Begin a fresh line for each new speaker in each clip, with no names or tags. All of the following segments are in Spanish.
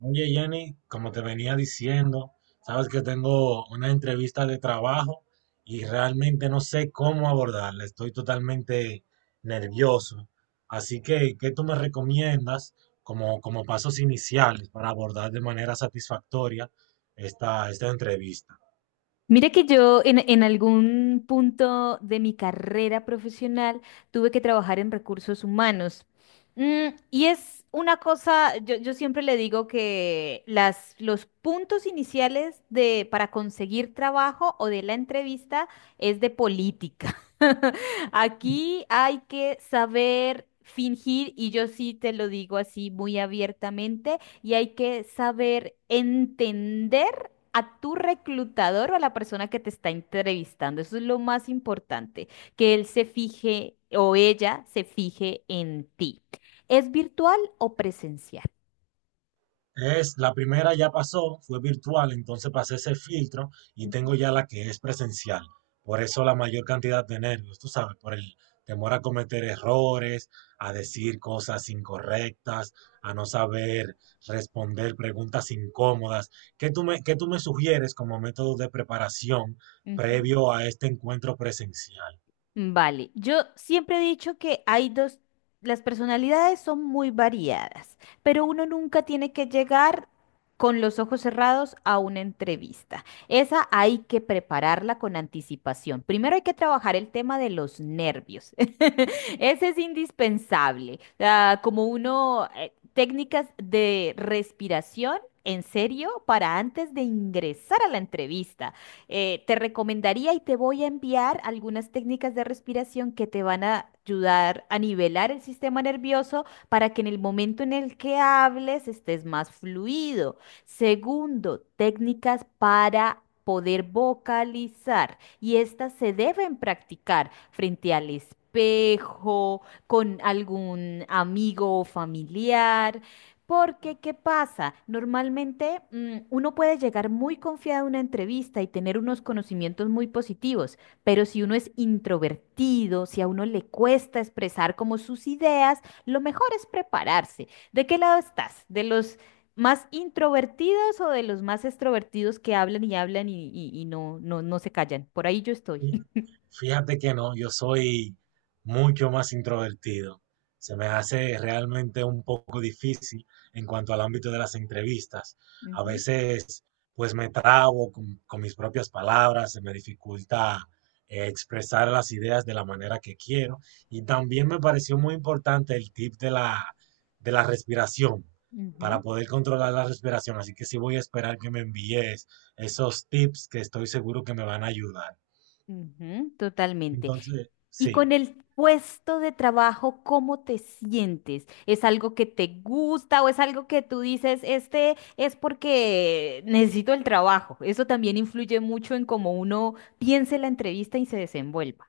Oye, Jenny, como te venía diciendo, sabes que tengo una entrevista de trabajo y realmente no sé cómo abordarla. Estoy totalmente nervioso. Así que, ¿qué tú me recomiendas como, como pasos iniciales para abordar de manera satisfactoria esta entrevista?
Mira que yo en algún punto de mi carrera profesional tuve que trabajar en recursos humanos. Y es una cosa, yo siempre le digo que los puntos iniciales para conseguir trabajo o de la entrevista es de política. Aquí hay que saber fingir, y yo sí te lo digo así muy abiertamente, y hay que saber entender a tu reclutador o a la persona que te está entrevistando. Eso es lo más importante, que él se fije o ella se fije en ti. ¿Es virtual o presencial?
Es, la primera ya pasó, fue virtual, entonces pasé ese filtro y tengo
Ujú,
ya la que es presencial. Por eso la mayor cantidad de nervios, tú sabes, por el temor a cometer errores, a decir cosas incorrectas, a no saber responder preguntas incómodas. ¿Qué tú me sugieres como método de preparación
ujú.
previo a este encuentro presencial?
Vale, yo siempre he dicho que hay dos, las personalidades son muy variadas, pero uno nunca tiene que llegar con los ojos cerrados a una entrevista. Esa hay que prepararla con anticipación. Primero hay que trabajar el tema de los nervios. Ese es indispensable. Ah, como uno, técnicas de respiración. En serio, para antes de ingresar a la entrevista te recomendaría y te voy a enviar algunas técnicas de respiración que te van a ayudar a nivelar el sistema nervioso para que en el momento en el que hables estés más fluido. Segundo, técnicas para poder vocalizar y estas se deben practicar frente al espejo, con algún amigo o familiar. Porque, ¿qué pasa? Normalmente uno puede llegar muy confiado a una entrevista y tener unos conocimientos muy positivos, pero si uno es introvertido, si a uno le cuesta expresar como sus ideas, lo mejor es prepararse. ¿De qué lado estás? ¿De los más introvertidos o de los más extrovertidos que hablan y hablan y no, no, no se callan? Por ahí yo estoy.
Y Fíjate que no, yo soy mucho más introvertido. Se me hace realmente un poco difícil en cuanto al ámbito de las entrevistas. A
Ujú,
veces, pues me trabo con mis propias palabras, se me dificulta expresar las ideas de la manera que quiero. Y también me pareció muy importante el tip de la respiración, para
ujú.
poder controlar la respiración. Así que sí voy a esperar que me envíes esos tips que estoy seguro que me van a ayudar.
Ujú, totalmente.
Entonces,
Y
sí.
con el puesto de trabajo, ¿cómo te sientes? ¿Es algo que te gusta o es algo que tú dices, este es porque necesito el trabajo? Eso también influye mucho en cómo uno piense la entrevista y se desenvuelva.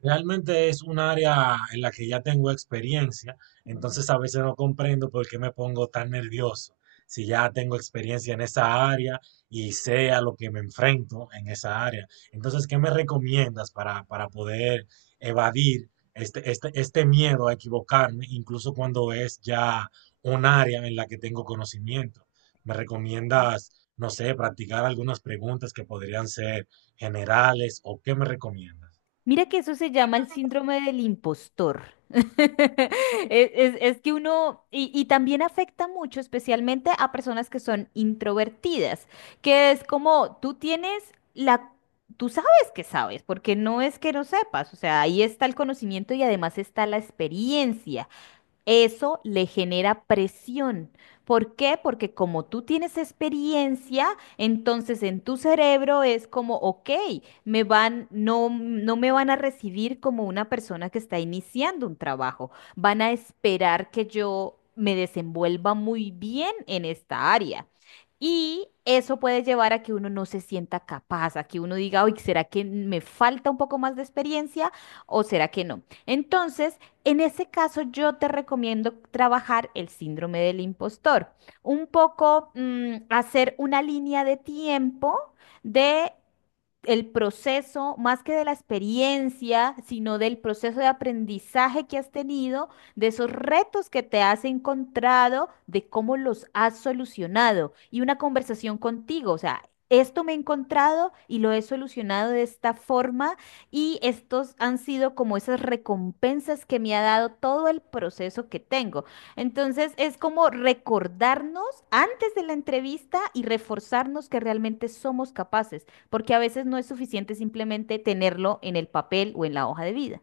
Realmente es un área en la que ya tengo experiencia,
Mm.
entonces a veces no comprendo por qué me pongo tan nervioso. Si ya tengo experiencia en esa área y sé a lo que me enfrento en esa área. Entonces, ¿qué me recomiendas para poder evadir este miedo a equivocarme, incluso cuando es ya un área en la que tengo conocimiento? ¿Me recomiendas, no sé, practicar algunas preguntas que podrían ser generales o qué me recomiendas?
Mira que eso se llama el síndrome del impostor. Es que uno, y también afecta mucho, especialmente a personas que son introvertidas, que es como tú tienes la, tú sabes que sabes, porque no es que no sepas, o sea, ahí está el conocimiento y además está la experiencia. Eso le genera presión. ¿Por qué? Porque como tú tienes experiencia, entonces en tu cerebro es como, ok, me van, no me van a recibir como una persona que está iniciando un trabajo. Van a esperar que yo me desenvuelva muy bien en esta área. Y eso puede llevar a que uno no se sienta capaz, a que uno diga, uy, ¿será que me falta un poco más de experiencia o será que no? Entonces, en ese caso, yo te recomiendo trabajar el síndrome del impostor. Un poco hacer una línea de tiempo de el proceso, más que de la experiencia, sino del proceso de aprendizaje que has tenido, de esos retos que te has encontrado, de cómo los has solucionado y una conversación contigo, o sea, esto me he encontrado y lo he solucionado de esta forma y estos han sido como esas recompensas que me ha dado todo el proceso que tengo. Entonces es como recordarnos antes de la entrevista y reforzarnos que realmente somos capaces porque a veces no es suficiente simplemente tenerlo en el papel o en la hoja de vida.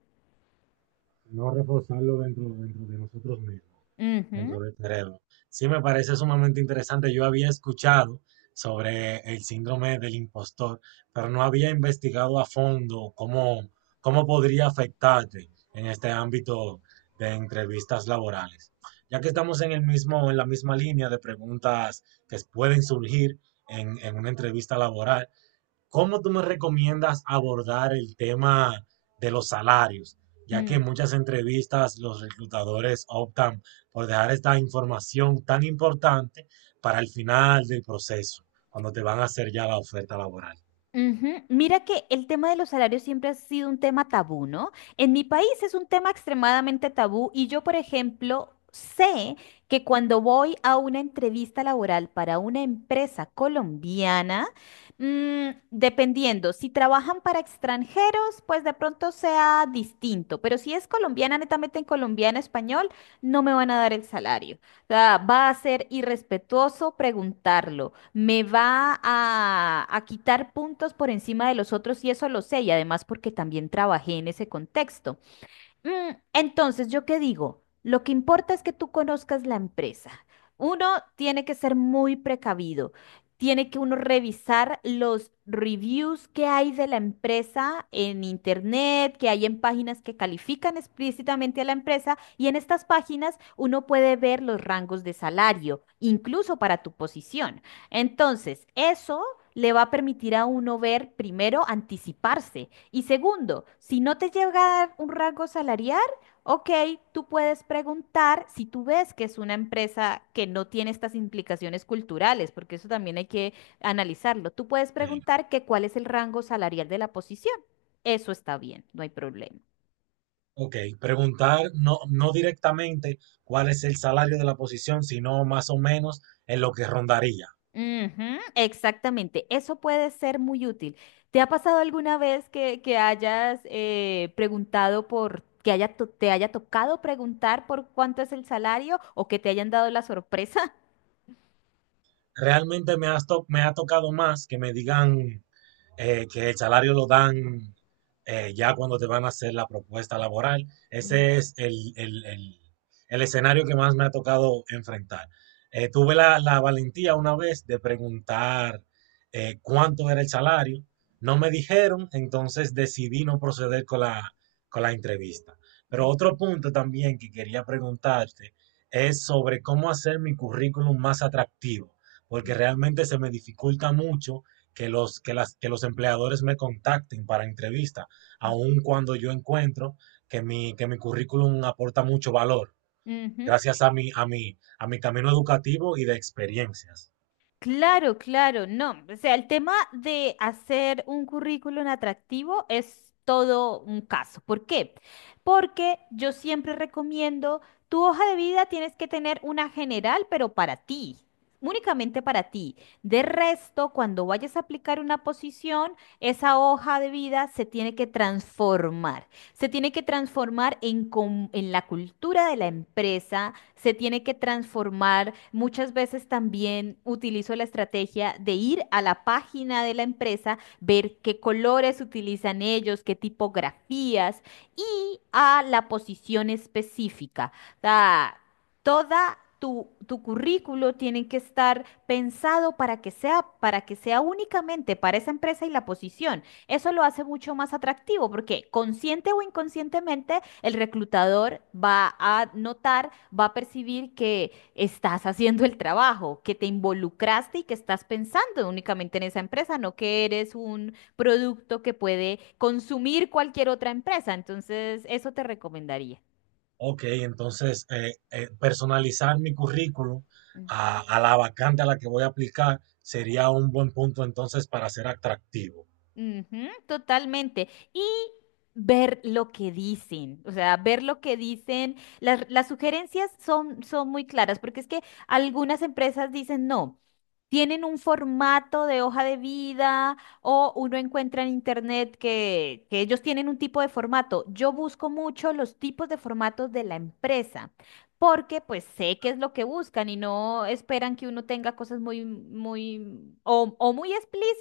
No reforzarlo dentro de nosotros mismos,
Ujú,
dentro del cerebro. Sí me parece sumamente interesante. Yo había escuchado sobre el síndrome del impostor, pero no había investigado a fondo cómo podría afectarte en este ámbito de entrevistas laborales. Ya que estamos en la misma línea de preguntas que pueden surgir en una entrevista laboral, ¿cómo tú me recomiendas abordar el tema de los salarios? Ya que
mm,
en muchas entrevistas los reclutadores optan por dejar esta información tan importante para el final del proceso, cuando te van a hacer ya la oferta laboral.
ujú. Mira que el tema de los salarios siempre ha sido un tema tabú, ¿no? En mi país es un tema extremadamente tabú y yo, por ejemplo, sé que cuando voy a una entrevista laboral para una empresa colombiana, dependiendo, si trabajan para extranjeros, pues de pronto sea distinto, pero si es colombiana, netamente en colombiano español, no me van a dar el salario. Sea, va a ser irrespetuoso preguntarlo, me va a quitar puntos por encima de los otros y eso lo sé, y además porque también trabajé en ese contexto. Entonces, ¿yo qué digo? Lo que importa es que tú conozcas la empresa. Uno tiene que ser muy precavido. Tiene que uno revisar los reviews que hay de la empresa en internet, que hay en páginas que califican explícitamente a la empresa y en estas páginas uno puede ver los rangos de salario, incluso para tu posición. Entonces, eso le va a permitir a uno ver, primero, anticiparse. Y segundo, si no te llega a dar un rango salarial, ok, tú puedes preguntar si tú ves que es una empresa que no tiene estas implicaciones culturales, porque eso también hay que analizarlo. Tú puedes
Eh,
preguntar que cuál es el rango salarial de la posición. Eso está bien, no hay problema.
ok, preguntar no, no directamente cuál es el salario de la posición, sino más o menos en lo que rondaría.
Ujú, exactamente, eso puede ser muy útil. ¿Te ha pasado alguna vez que hayas preguntado por, que haya te haya tocado preguntar por cuánto es el salario o que te hayan dado la sorpresa?
Realmente me, has to- Me ha tocado más que me digan que el salario lo dan ya cuando te van a hacer la propuesta laboral.
Ujú,
Ese es el escenario que más me ha tocado enfrentar. Tuve la valentía una vez de preguntar cuánto era el salario. No me dijeron, entonces decidí no proceder con la entrevista. Pero
ujú,
otro punto también que quería preguntarte es sobre cómo hacer mi currículum más atractivo, porque realmente se me dificulta mucho que los empleadores me contacten para entrevista,
ujú,
aun cuando yo encuentro que mi currículum aporta mucho valor,
ujú, ujú.
gracias a mi camino educativo y de experiencias.
Claro, claro, no. O sea, el tema de hacer un currículum atractivo es todo un caso. ¿Por qué? Porque yo siempre recomiendo, tu hoja de vida tienes que tener una general, pero para ti, únicamente para ti. De resto, cuando vayas a aplicar una posición, esa hoja de vida se tiene que transformar. Se tiene que transformar en, en la cultura de la empresa se tiene que transformar. Muchas veces también utilizo la estrategia de ir a la página de la empresa, ver qué colores utilizan ellos, qué tipografías y a la posición específica. O sea, toda tu, tu currículo tiene que estar pensado para que sea únicamente para esa empresa y la posición. Eso lo hace mucho más atractivo porque consciente o inconscientemente el reclutador va a notar, va a percibir que estás haciendo el trabajo, que te involucraste y que estás pensando únicamente en esa empresa, no que eres un producto que puede consumir cualquier otra empresa. Entonces, eso te recomendaría.
Ok, entonces personalizar mi currículum
Ujú.
a la vacante a la que voy a aplicar sería un buen punto entonces para ser atractivo.
Ujú, totalmente. Y ver lo que dicen, o sea, ver lo que dicen. Las sugerencias son muy claras, porque es que algunas empresas dicen no. Tienen un formato de hoja de vida o uno encuentra en internet que ellos tienen un tipo de formato. Yo busco mucho los tipos de formatos de la empresa porque pues sé qué es lo que buscan y no esperan que uno tenga cosas muy, muy o muy explícitas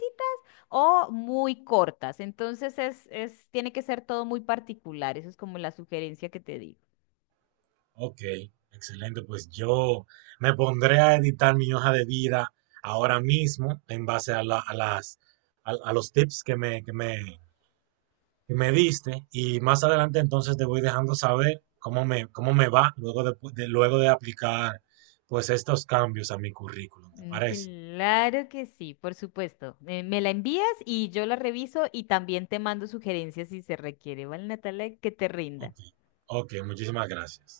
o muy cortas. Entonces tiene que ser todo muy particular. Eso es como la sugerencia que te digo.
Ok, excelente. Pues yo me pondré a editar mi hoja de vida ahora mismo en base a, la- a las, a los tips que me diste y más adelante entonces te voy dejando saber cómo me va luego de aplicar pues estos cambios a mi currículum, ¿te parece?
Claro que sí, por supuesto. Me la envías y yo la reviso y también te mando sugerencias si se requiere, ¿vale, Natalia? Que te rinda.
Ok, ok, muchísimas gracias.